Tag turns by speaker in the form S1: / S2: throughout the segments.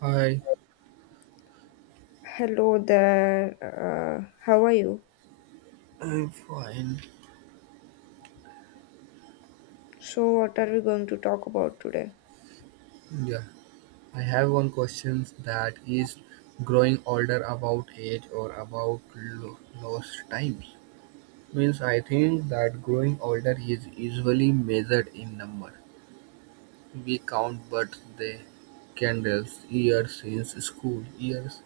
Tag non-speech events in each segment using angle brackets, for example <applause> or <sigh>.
S1: Hi,
S2: Hello there. How are you?
S1: I'm fine.
S2: So, what are we going to talk about today?
S1: Yeah, I have one question that is growing older about age or about lost times. Means I think that growing older is usually measured in number. We count birthday, candles, years since school, years,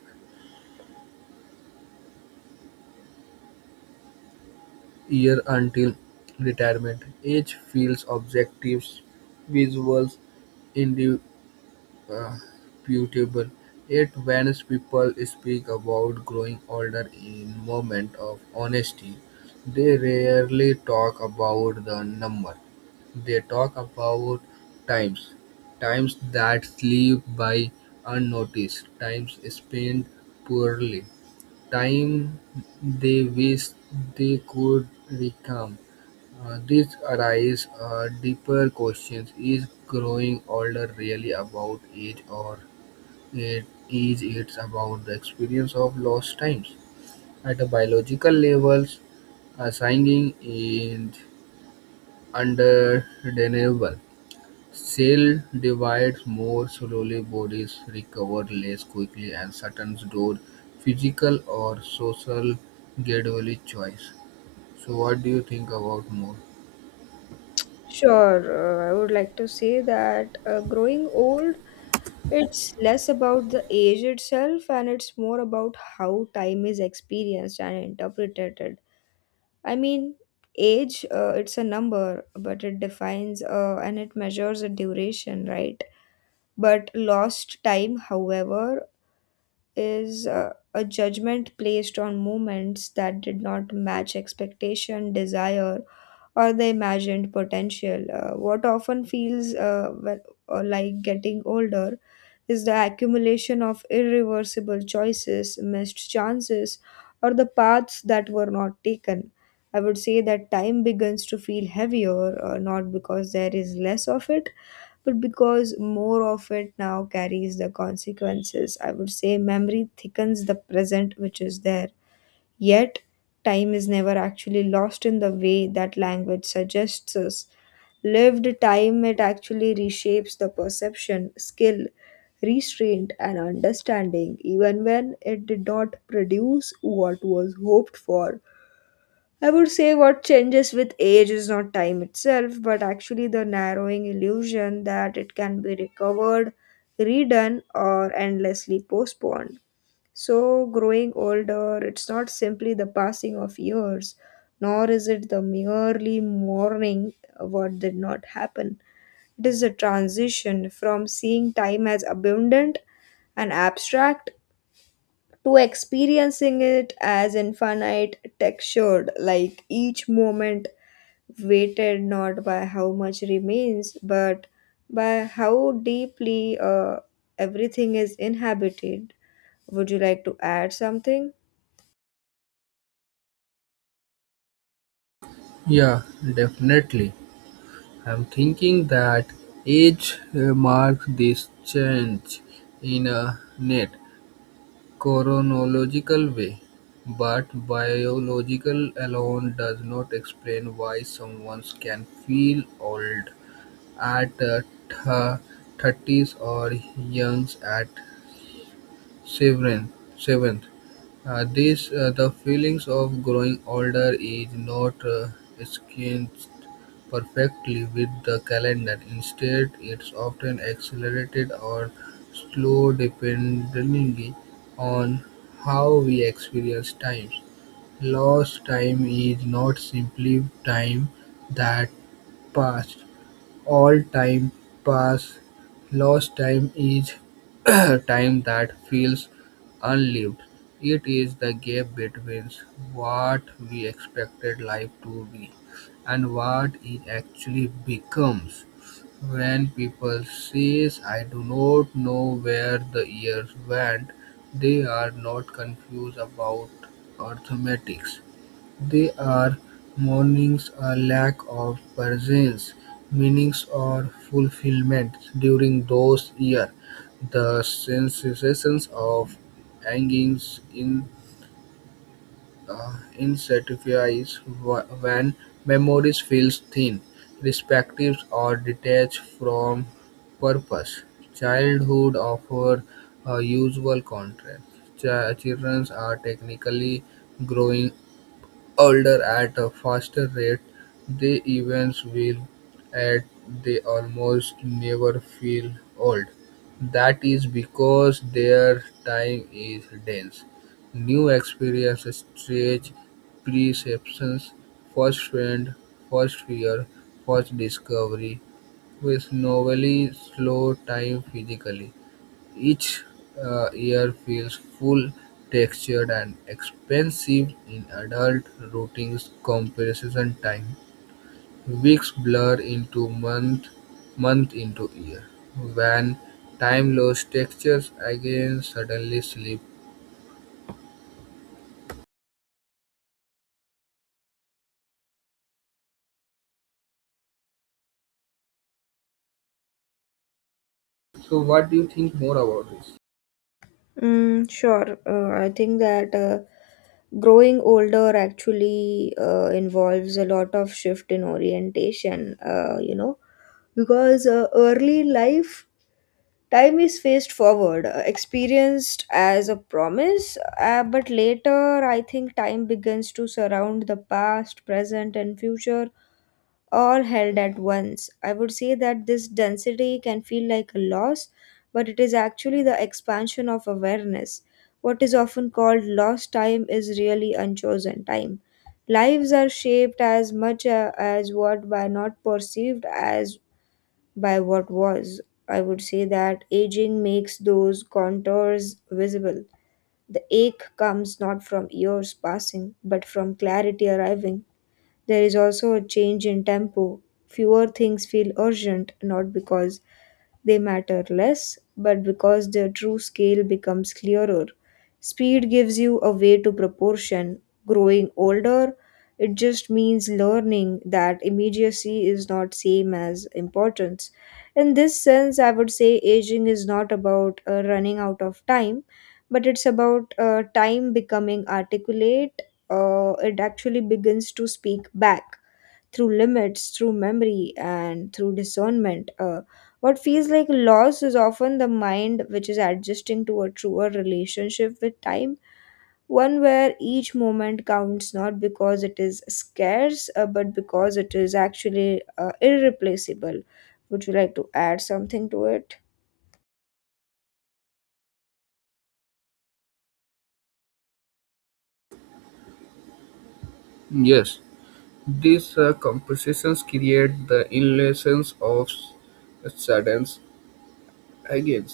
S1: year until retirement. Age feels objectives, visuals, indi- uh, putable. Yet when people speak about growing older in moment of honesty, they rarely talk about the number. They talk about times, times that slip by unnoticed, times spent poorly, time they wish they could recount. This arises deeper questions. Is growing older really about age or it is it's about the experience of lost times? At a biological levels, signing is undeniable. Cell divides more slowly, bodies recover less quickly, and certain door physical or social gradually choice. So what do you think about more?
S2: Sure. I would like to say that growing old, it's less about the age itself and it's more about how time is experienced and interpreted. I mean, age, it's a number, but it defines and it measures a duration, right? But lost time, however, is a judgment placed on moments that did not match expectation, desire, or the imagined potential. What often feels well, or like getting older is the accumulation of irreversible choices, missed chances, or the paths that were not taken. I would say that time begins to feel heavier, not because there is less of it, but because more of it now carries the consequences. I would say memory thickens the present which is there. Yet, time is never actually lost in the way that language suggests us. Lived time, it actually reshapes the perception, skill, restraint, and understanding, even when it did not produce what was hoped for. I would say what changes with age is not time itself, but actually the narrowing illusion that it can be recovered, redone, or endlessly postponed. So, growing older, it's not simply the passing of years, nor is it the merely mourning what did not happen. It is a transition from seeing time as abundant and abstract to experiencing it as infinite, textured, like each moment weighted not by how much remains, but by how deeply everything is inhabited. Would you like to add something?
S1: Yeah, definitely. I'm thinking that age marks this change in a net chronological way, but biological alone does not explain why someone can feel old at the 30s or youngs at 7th. Seventh. This the feelings of growing older is not escaped perfectly with the calendar. Instead, it's often accelerated or slow depending on how we experience time. Lost time is not simply time that passed. All time past lost time is <clears throat> time that feels unlived. It is the gap between what we expected life to be and what it actually becomes. When people says I do not know where the years went, they are not confused about arithmetics. They are mournings a lack of presence, meanings or fulfillment during those years, the sensations of hangings longing, insatisfaction when memories feels thin, restrictive or detached from purpose. Childhood offer a usual contrast. Children are technically growing older at a faster rate, the events will at they almost never feel old. That is because their time is dense. New experiences stretch perceptions, first friend, first fear, first discovery, with novelly slow time physically. Each ear feels full, textured and expensive in adult routings comparison time. Weeks blur into month, month into year. When time loss textures again suddenly slip. So what do you think more about this?
S2: Mm, sure. I think that growing older actually involves a lot of shift in orientation, you know, because early life time is faced forward, experienced as a promise, but later I think time begins to surround the past, present, and future all held at once. I would say that this density can feel like a loss, but it is actually the expansion of awareness. What is often called lost time is really unchosen time. Lives are shaped as much as what by not perceived as by what was. I would say that aging makes those contours visible. The ache comes not from years passing, but from clarity arriving. There is also a change in tempo. Fewer things feel urgent, not because they matter less, but because their true scale becomes clearer. Speed gives you a way to proportion. Growing older, it just means learning that immediacy is not same as importance. In this sense, I would say aging is not about running out of time, but it's about time becoming articulate. It actually begins to speak back through limits, through memory, and through discernment. What feels like loss is often the mind which is adjusting to a truer relationship with time, one where each moment counts not because it is scarce, but because it is actually irreplaceable. Would you like to add something to it?
S1: Yes, these compositions create the illusions of sudden again.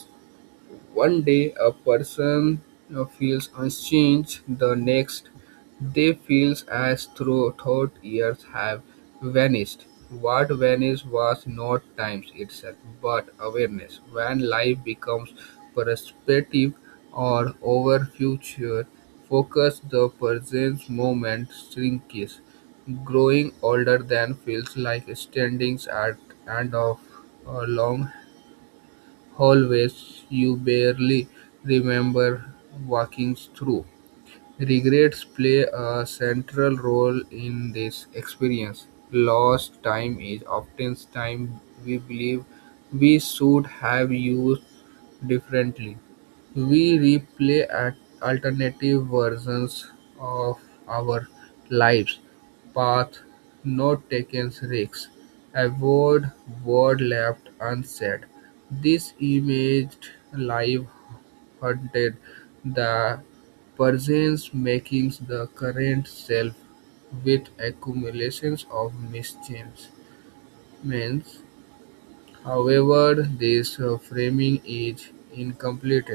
S1: One day a person feels unchanged, the next they feels as though thought years have vanished. What vanished was not time itself, but awareness. When life becomes perspective or over future, focus the present moment shrinks. Growing older than feels like standing at end of a long hallways you barely remember walking through. Regrets play a central role in this experience. Lost time is often time we believe we should have used differently. We replay at alternative versions of our lives, path not taken risks, avoid word left unsaid. This imaged life haunted the Perseus makes the current self, with accumulations of mischievance; however, this framing is incomplete;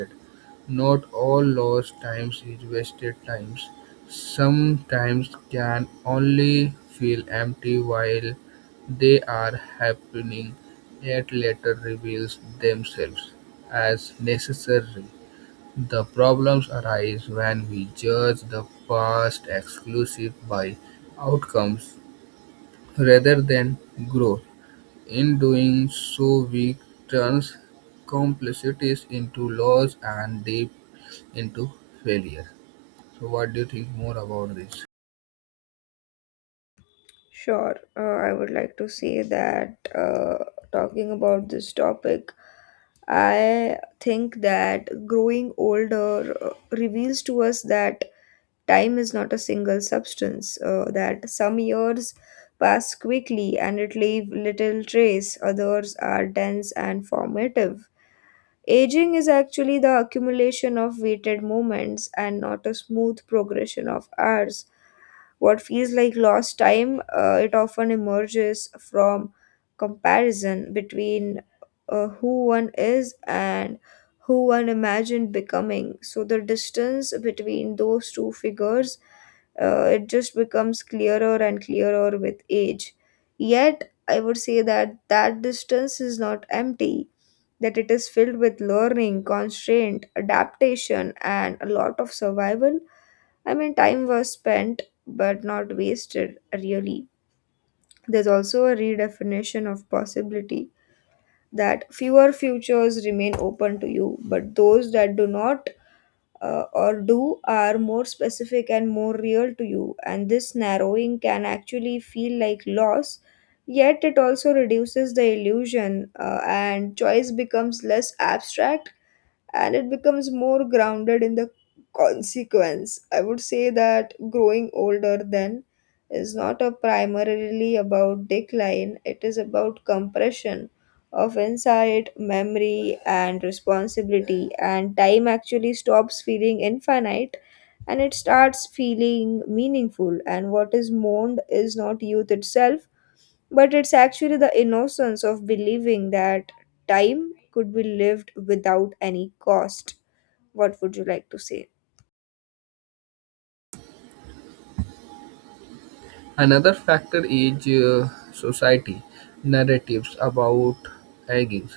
S1: not all lost times is wasted times. Some times can only feel empty while they are happening, yet later reveals themselves as necessary. The problems arise when we judge the past exclusive by outcomes rather than growth. In doing so, we turn complexities into loss and depth into failure. So, what do you think more about this?
S2: Sure, I would like to say that talking about this topic, I think that growing older reveals to us that time is not a single substance, that some years pass quickly and it leave little trace, others are dense and formative. Aging is actually the accumulation of weighted moments and not a smooth progression of hours. What feels like lost time, it often emerges from comparison between who one is and who one imagined becoming. So the distance between those two figures, it just becomes clearer and clearer with age. Yet, I would say that that distance is not empty, that it is filled with learning, constraint, adaptation, and a lot of survival. I mean, time was spent but not wasted, really. There's also a redefinition of possibility that fewer futures remain open to you, but those that do not or do are more specific and more real to you. And this narrowing can actually feel like loss, yet, it also reduces the illusion and choice becomes less abstract and it becomes more grounded in the consequence. I would say that growing older then is not a primarily about decline, it is about compression of insight, memory, and responsibility, and time actually stops feeling infinite and it starts feeling meaningful, and what is mourned is not youth itself but it's actually the innocence of believing that time could be lived without any cost. What would you like to say?
S1: Another factor is society narratives about aging.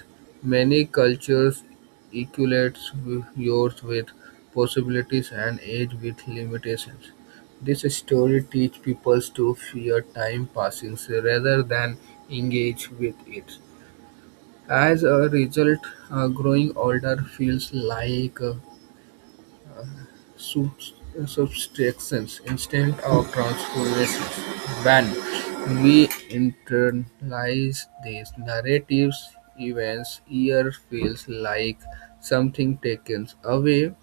S1: Many cultures equate yours with possibilities and age with limitations. This story teaches people to fear time passing rather than engage with it. As a result, growing older feels like subs- subtractions instead of transformations. When we internalize these narratives, events year feels like something taken away.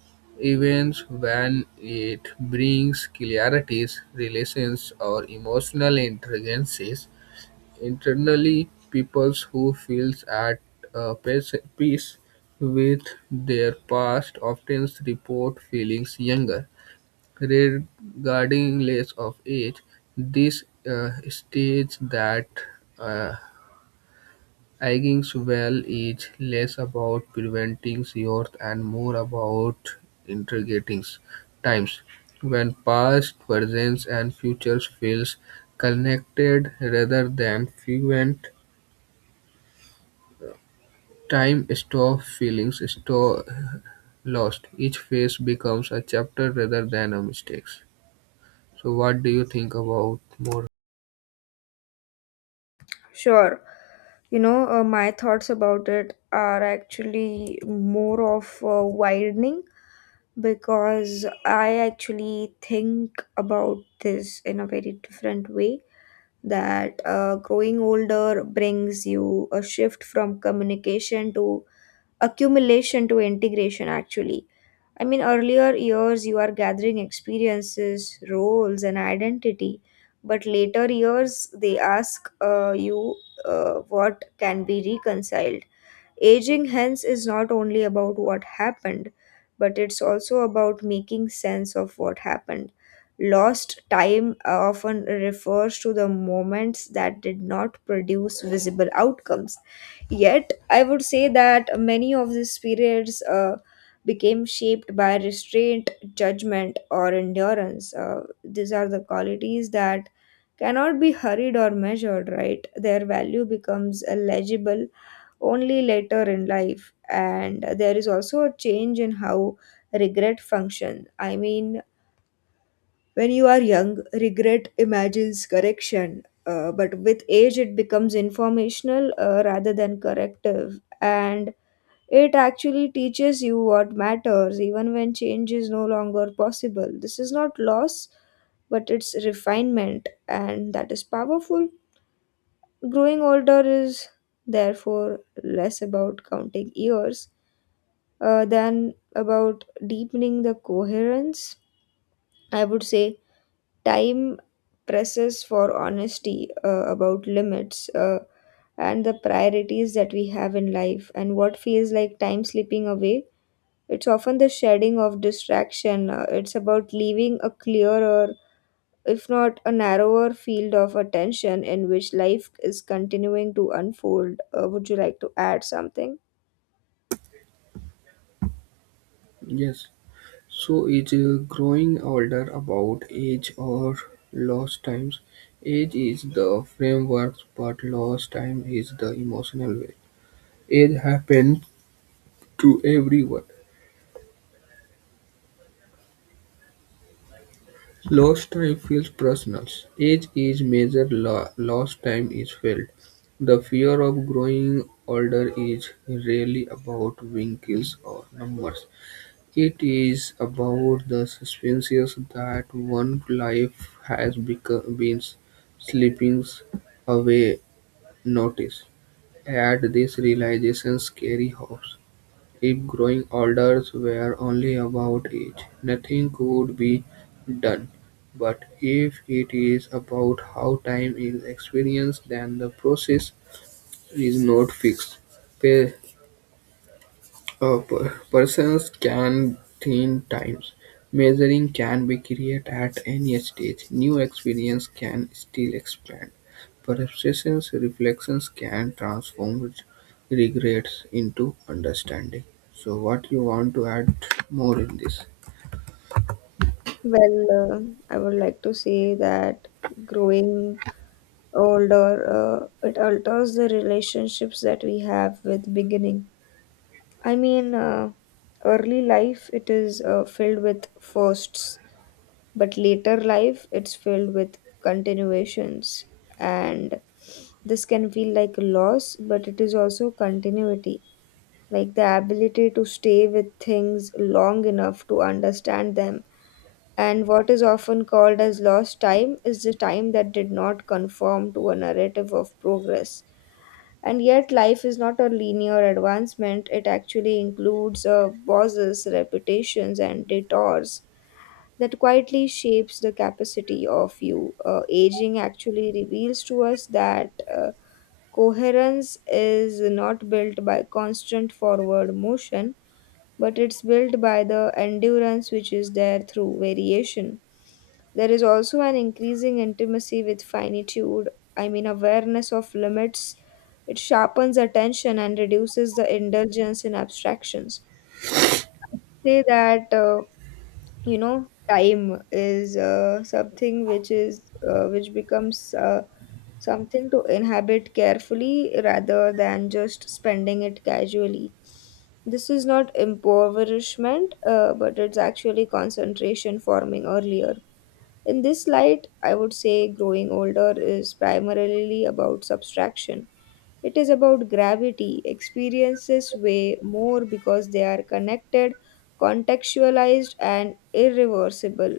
S1: Events when it brings clarities, relations, or emotional intelligences. Internally, peoples who feels at peace with their past often report feelings younger. Regarding less of age, this states that uh, aging well is less about preventing youth and more about integrating times when past, present, and future feels connected rather than fluent. Time stores feelings store lost; each phase becomes a chapter rather than a mistake. So what do you think about more?
S2: Sure. You know, my thoughts about it are actually more of widening because I actually think about this in a very different way. That growing older brings you a shift from communication to accumulation to integration actually. I mean, earlier years you are gathering experiences, roles, and identity, but later years they ask you what can be reconciled. Aging hence is not only about what happened but it's also about making sense of what happened. Lost time often refers to the moments that did not produce visible outcomes. Yet, I would say that many of these periods became shaped by restraint, judgment, or endurance. These are the qualities that cannot be hurried or measured, right? Their value becomes legible only later in life. And there is also a change in how regret function. I mean, when you are young, regret imagines correction, but with age, it becomes informational rather than corrective. And it actually teaches you what matters, even when change is no longer possible. This is not loss, but it's refinement, and that is powerful. Growing older is therefore less about counting years than about deepening the coherence. I would say time presses for honesty about limits and the priorities that we have in life, and what feels like time slipping away, it's often the shedding of distraction, it's about leaving a clearer if not a narrower field of attention in which life is continuing to unfold. Would you like to add something?
S1: Yes. So is growing older about age or lost times? Age is the framework, but lost time is the emotional way. Age happens to everyone. Lost time feels personal; age is measured, lost time is felt. The fear of growing older is rarely about wrinkles or numbers. It is about the suspense that one life has become, been slipping away. Notice, at this realization, scary hopes. If growing orders were only about age, nothing could be done, but if it is about how time is experienced then the process is not fixed. Pa- a person's can thin times. Measuring can be created at any stage. New experience can still expand. Perceptions, reflections can transform regrets into understanding. So, what you want to add more in this?
S2: Well, uh, I would like to say that growing older, it alters the relationships that we have with beginning. I mean, early life it is filled with firsts, but later life it's filled with continuations, and this can feel like a loss, but it is also continuity, like the ability to stay with things long enough to understand them. And what is often called as lost time is the time that did not conform to a narrative of progress. And yet, life is not a linear advancement, it actually includes pauses, repetitions, and detours that quietly shapes the capacity of you. Aging actually reveals to us that coherence is not built by constant forward motion but it's built by the endurance which is there through variation. There is also an increasing intimacy with finitude, I mean, awareness of limits. It sharpens attention and reduces the indulgence in abstractions. Say that, you know, time is something which is which becomes something to inhabit carefully rather than just spending it casually. This is not impoverishment, but it's actually concentration forming earlier. In this light, I would say growing older is primarily about subtraction. It is about gravity. Experiences weigh more because they are connected, contextualized, and irreversible.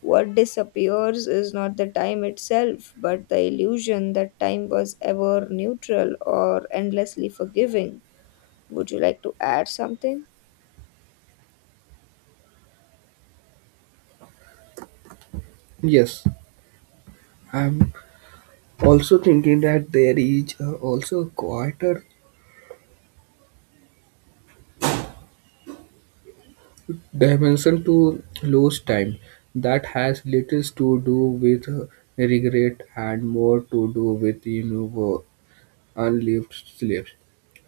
S2: What disappears is not the time itself, but the illusion that time was ever neutral or endlessly forgiving. Would you like to add something?
S1: Yes, I'm also thinking that there is also a quieter dimension to lose time that has little to do with regret and more to do with unlived sleeps.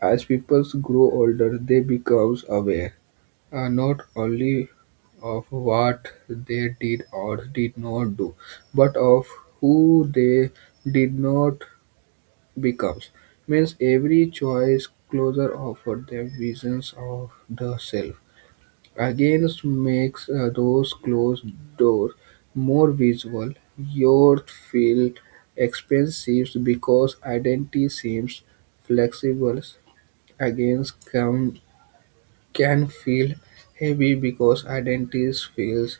S1: As people grow older, they become aware not only of what they did or did not do, but of who they did not become. Means every choice closer offered them visions of the self. Against makes those closed doors more visible, yet feel expensive because identity seems flexible. Against can feel heavy because identity feels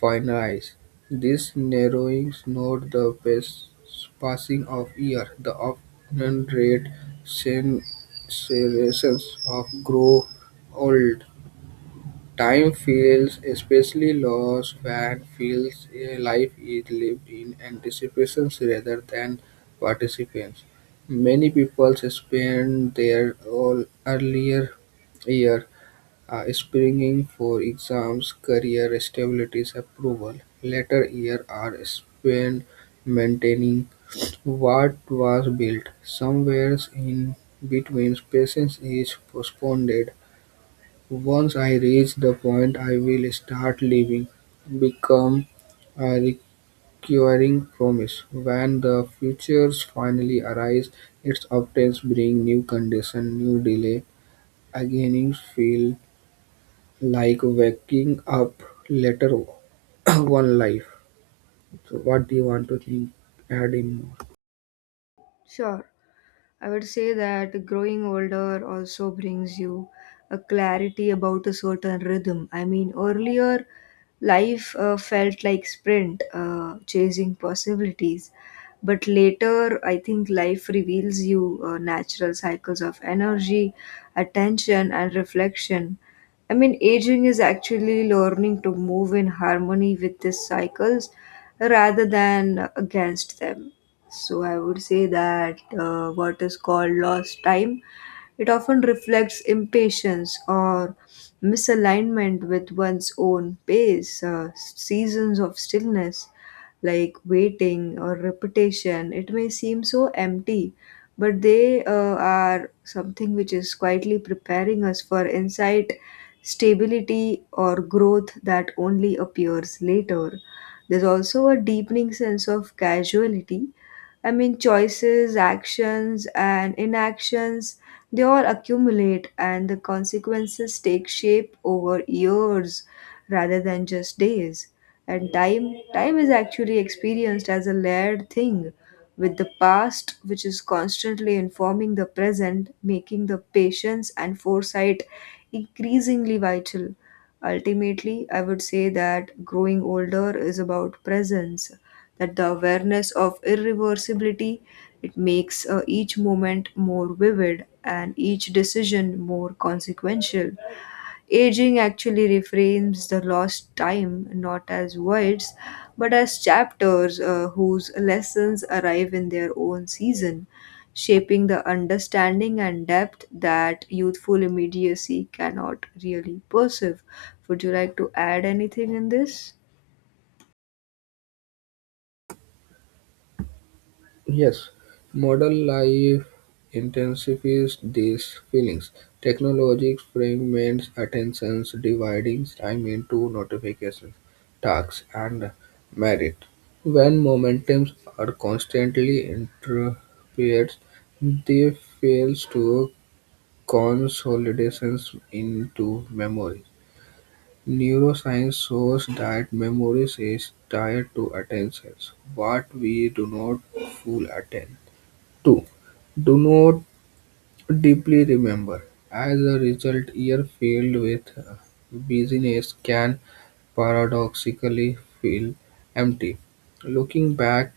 S1: finite. This narrowing is not the best passing of year, the often rate sensations of grow old. Time feels especially lost when feels a life is lived in anticipations rather than participants. Many people spend their all earlier year springing for exams, career stabilities, approval. Later year are spent maintaining what was built. Somewhere in between, patience is postponed once I reach the point I will start living, become a recurring promise. When the futures finally arise, its updates bring new condition, new delay. Again, it feel like waking up later <clears throat> one life. So what do you want to think add in more?
S2: Sure. I would say that growing older also brings you a clarity about a certain rhythm. I mean, earlier life felt like sprint, chasing possibilities. But later, I think life reveals you natural cycles of energy, attention, and reflection. I mean, aging is actually learning to move in harmony with these cycles rather than against them. So I would say that what is called lost time, it often reflects impatience or misalignment with one's own pace, seasons of stillness like waiting or repetition. It may seem so empty, but they are something which is quietly preparing us for insight, stability, or growth that only appears later. There's also a deepening sense of casualty. I mean, choices, actions, and inactions, they all accumulate, and the consequences take shape over years rather than just days. And time is actually experienced as a layered thing, with the past, which is constantly informing the present, making the patience and foresight increasingly vital. Ultimately, I would say that growing older is about presence, that the awareness of irreversibility, it makes each moment more vivid and each decision more consequential. Aging actually reframes the lost time not as voids but as chapters whose lessons arrive in their own season, shaping the understanding and depth that youthful immediacy cannot really perceive. Would you like to add anything in this?
S1: Yes, modern life intensifies these feelings. Technology fragments attentions, dividing time into notifications, tasks, and merit. When momentums are constantly interrupted, they fails to consolidations into memory. Neuroscience shows that memory is tied to attentions. What we do not full attend two, do not deeply remember. As a result, years filled with busyness can paradoxically feel empty. Looking back,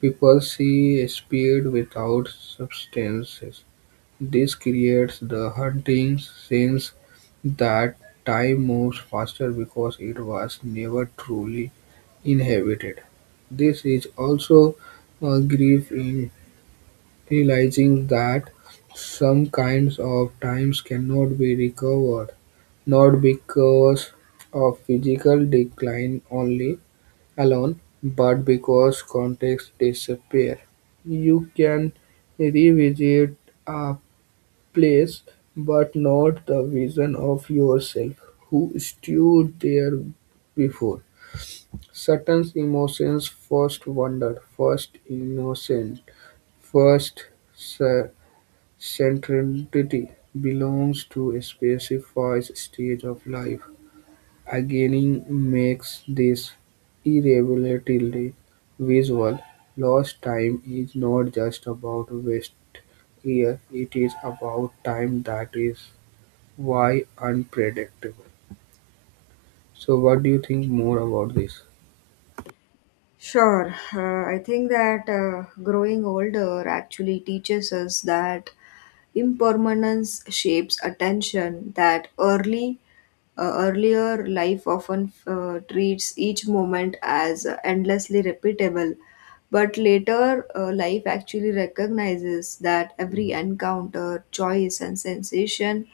S1: people see speed without substances. This creates the haunting sense that time moves faster because it was never truly inhabited. This is also a grief in realizing that some kinds of times cannot be recovered, not because of physical decline only alone, but because context disappear. You can revisit a place, but not the vision of yourself who stood there before. Certain emotions first wonder, first innocent, first sa- centrality belongs to a specified stage of life; aging makes this irreversibly visual. Lost time is not just about wasted year; it is about time that is why unpredictable. So what do you think more about this?
S2: Sure. I think that growing older actually teaches us that impermanence shapes attention, that early earlier life often treats each moment as endlessly repeatable, but later life actually recognizes that every encounter, choice, and sensation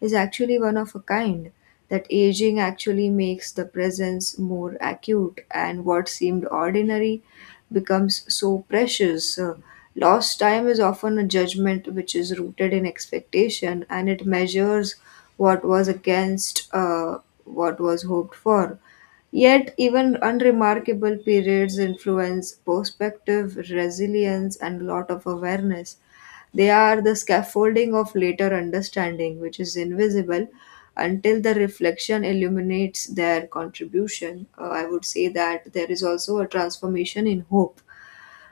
S2: is actually one of a kind, that aging actually makes the presence more acute and what seemed ordinary becomes so precious. Lost time is often a judgment which is rooted in expectation and it measures what was against what was hoped for. Yet, even unremarkable periods influence perspective, resilience, and a lot of awareness. They are the scaffolding of later understanding, which is invisible until the reflection illuminates their contribution. I would say that there is also a transformation in hope.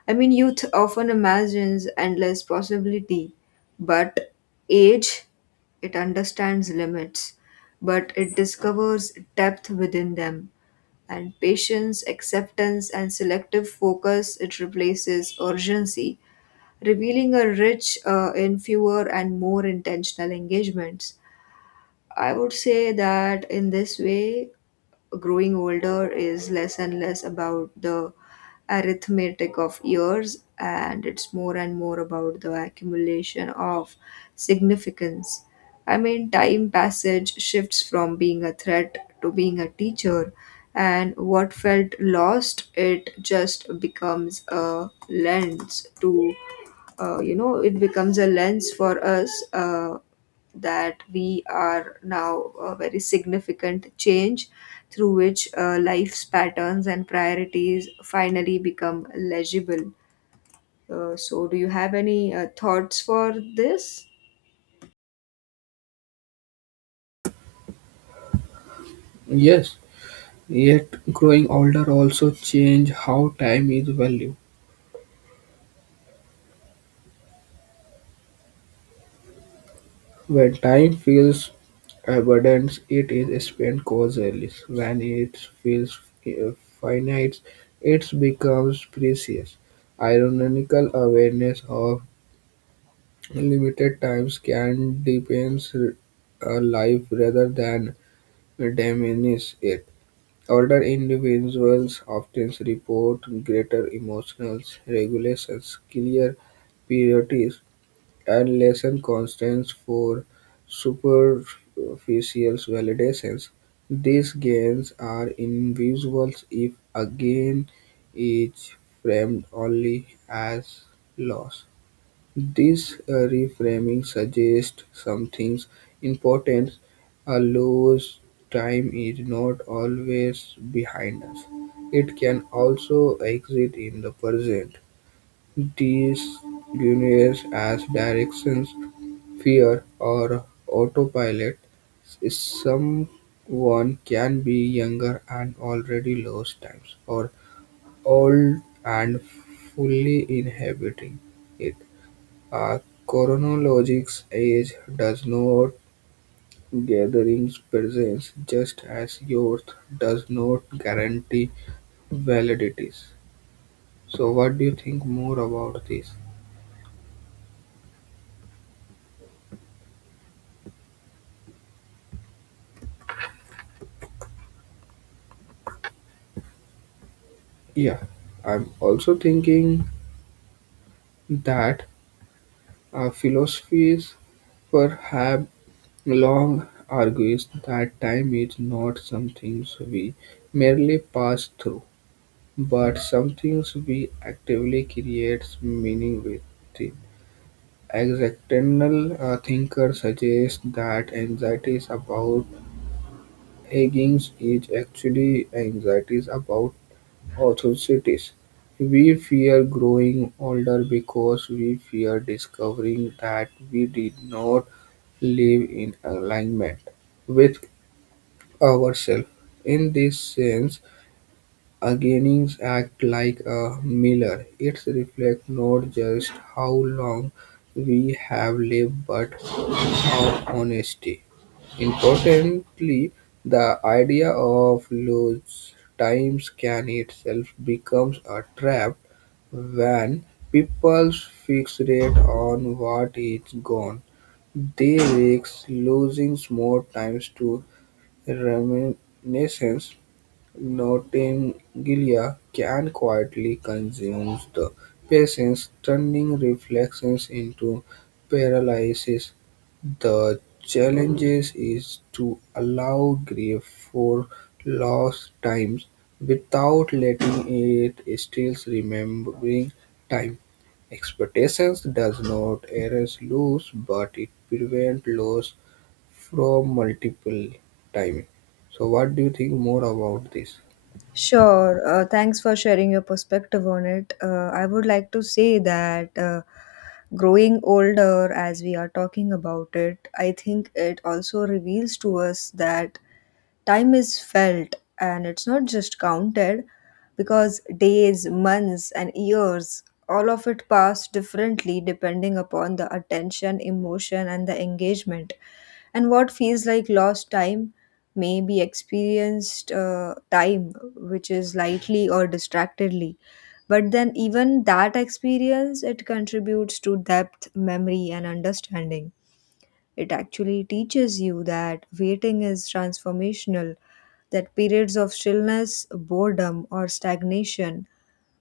S2: I mean, youth often imagines endless possibility, but age, it understands limits, but it discovers depth within them and patience, acceptance, and selective focus, it replaces urgency, revealing a rich in fewer and more intentional engagements. I would say that in this way, growing older is less and less about the arithmetic of years and it's more and more about the accumulation of significance. I mean, time passage shifts from being a threat to being a teacher, and what felt lost, it just becomes a lens to you know it becomes a lens for us that we are now a very significant change through which life's patterns and priorities finally become legible. So do you have any thoughts for this?
S1: Yes, yet growing older also change how time is valued. When time feels abundant, it is spent causally. When it feels uh, finite, it becomes precious. Ironical awareness of limited times can deepen a life rather than diminish it. Older individuals often report greater emotional regulations, clear priorities, and lessened constraints for superficial validations. These gains are invisible if a gain is framed only as loss. This reframing suggests something important. A loss time is not always behind us. It can also exist in the present. These deniers as directions, fear or autopilot is someone can be younger and already lost times or old and fully inhabiting it. A chronologic's age does not gatherings presence just as youth does not guarantee validities. So what do you think more about this? Yeah, I'm also thinking that philosophies perhaps long argues that time is not something we merely pass through, but something we actively create meaning within. Existential thinkers suggest that anxieties about aging is actually anxieties about authorities. We fear growing older because we fear discovering that we did not live in alignment with ourselves. In this sense, awakenings act like a mirror. It reflects not just how long we have lived, but our honesty. Importantly, the idea of loose times can itself becomes a trap when people fixate on what is gone. They risk losing more time to reminiscence. Notingilla can quietly consume the patients, turning reflections into paralysis. The challenge is to allow grief for lost times without letting it steal remembering time. Expectations does not erase loss, but it prevents loss from multiple time. So, what do you think more about this?
S2: Sure. Thanks for sharing your perspective on it. I would like to say that growing older, as we are talking about it, I think it also reveals to us that time is felt and it's not just counted, because days, months, and years, all of it pass differently depending upon the attention, emotion, and the engagement. And what feels like lost time may be experienced time which is lightly or distractedly, but then even that experience, it contributes to depth memory and understanding. It actually teaches you that waiting is transformational, that periods of stillness, boredom, or stagnation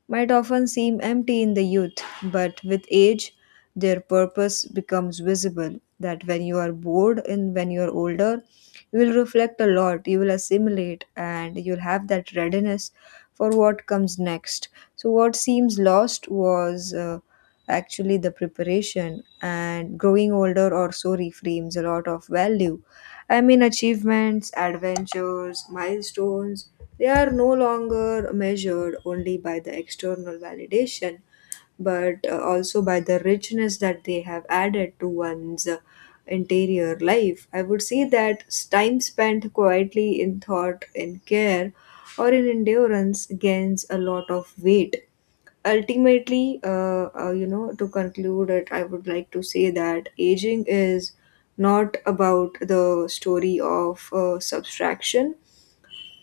S2: might often seem empty in the youth, but with age, their purpose becomes visible. That when you are bored and when you are older, you will reflect a lot, you will assimilate, and you'll have that readiness for what comes next. So, what seems lost was actually the preparation, and growing older or so reframes a lot of value. I mean, achievements, adventures, milestones, they are no longer measured only by the external validation, but also by the richness that they have added to one's interior life. I would say that time spent quietly in thought, in care, or in endurance gains a lot of weight. Ultimately, to conclude it, I would like to say that aging is not about the story of subtraction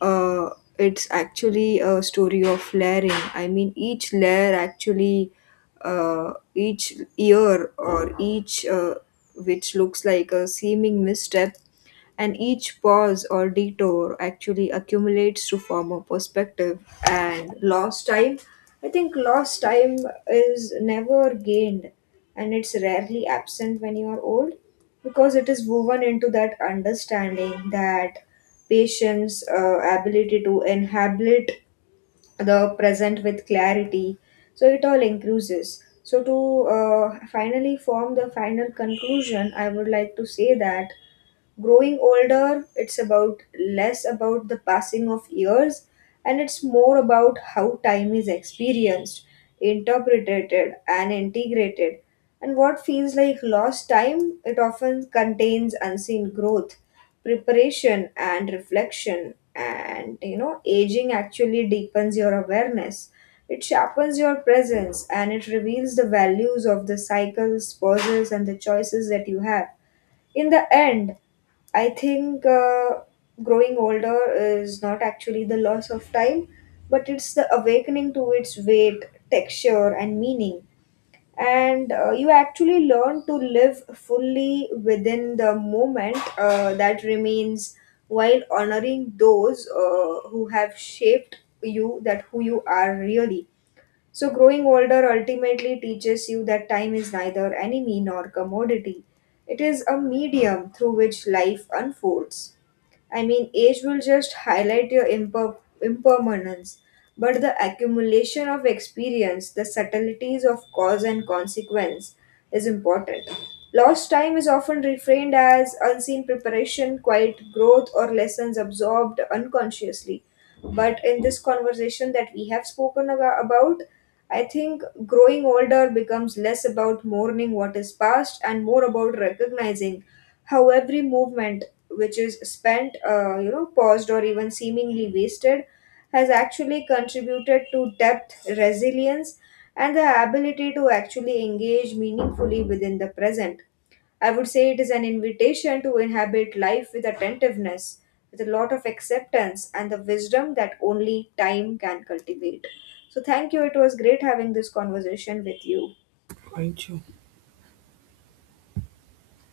S2: uh, it's actually a story of layering. I mean, each layer actually each year or each, which looks like a seeming misstep, and each pause or detour actually accumulates to form a perspective. And lost time, I think lost time, is never gained and it's rarely absent when you are old, because it is woven into that understanding, that patience, ability to inhabit the present with clarity. So it all increases. So to finally form the final conclusion, I would like to say that growing older, it's about less about the passing of years and it's more about how time is experienced, interpreted, and integrated, and what feels like lost time, it often contains unseen growth, preparation, and reflection. And you know, aging actually deepens your awareness, it sharpens your presence, and it reveals the values of the cycles, pauses, and the choices that you have. In the end, I think growing older is not actually the loss of time, but it's the awakening to its weight, texture, and meaning. And you actually learn to live fully within the moment that remains, while honoring those who have shaped you, that who you are really. So, growing older ultimately teaches you that time is neither enemy nor commodity. It is a medium through which life unfolds. I mean, age will just highlight your impermanence, but the accumulation of experience, the subtleties of cause and consequence, is important. Lost time is often reframed as unseen preparation, quiet growth, or lessons absorbed unconsciously. But in this conversation that we have spoken about, I think growing older becomes less about mourning what is past and more about recognizing how every movement which is spent, paused or even seemingly wasted, has actually contributed to depth, resilience, and the ability to actually engage meaningfully within the present. I would say it is an invitation to inhabit life with attentiveness, with a lot of acceptance, and the wisdom that only time can cultivate. So, thank you. It was great having this conversation with you.
S1: Thank you?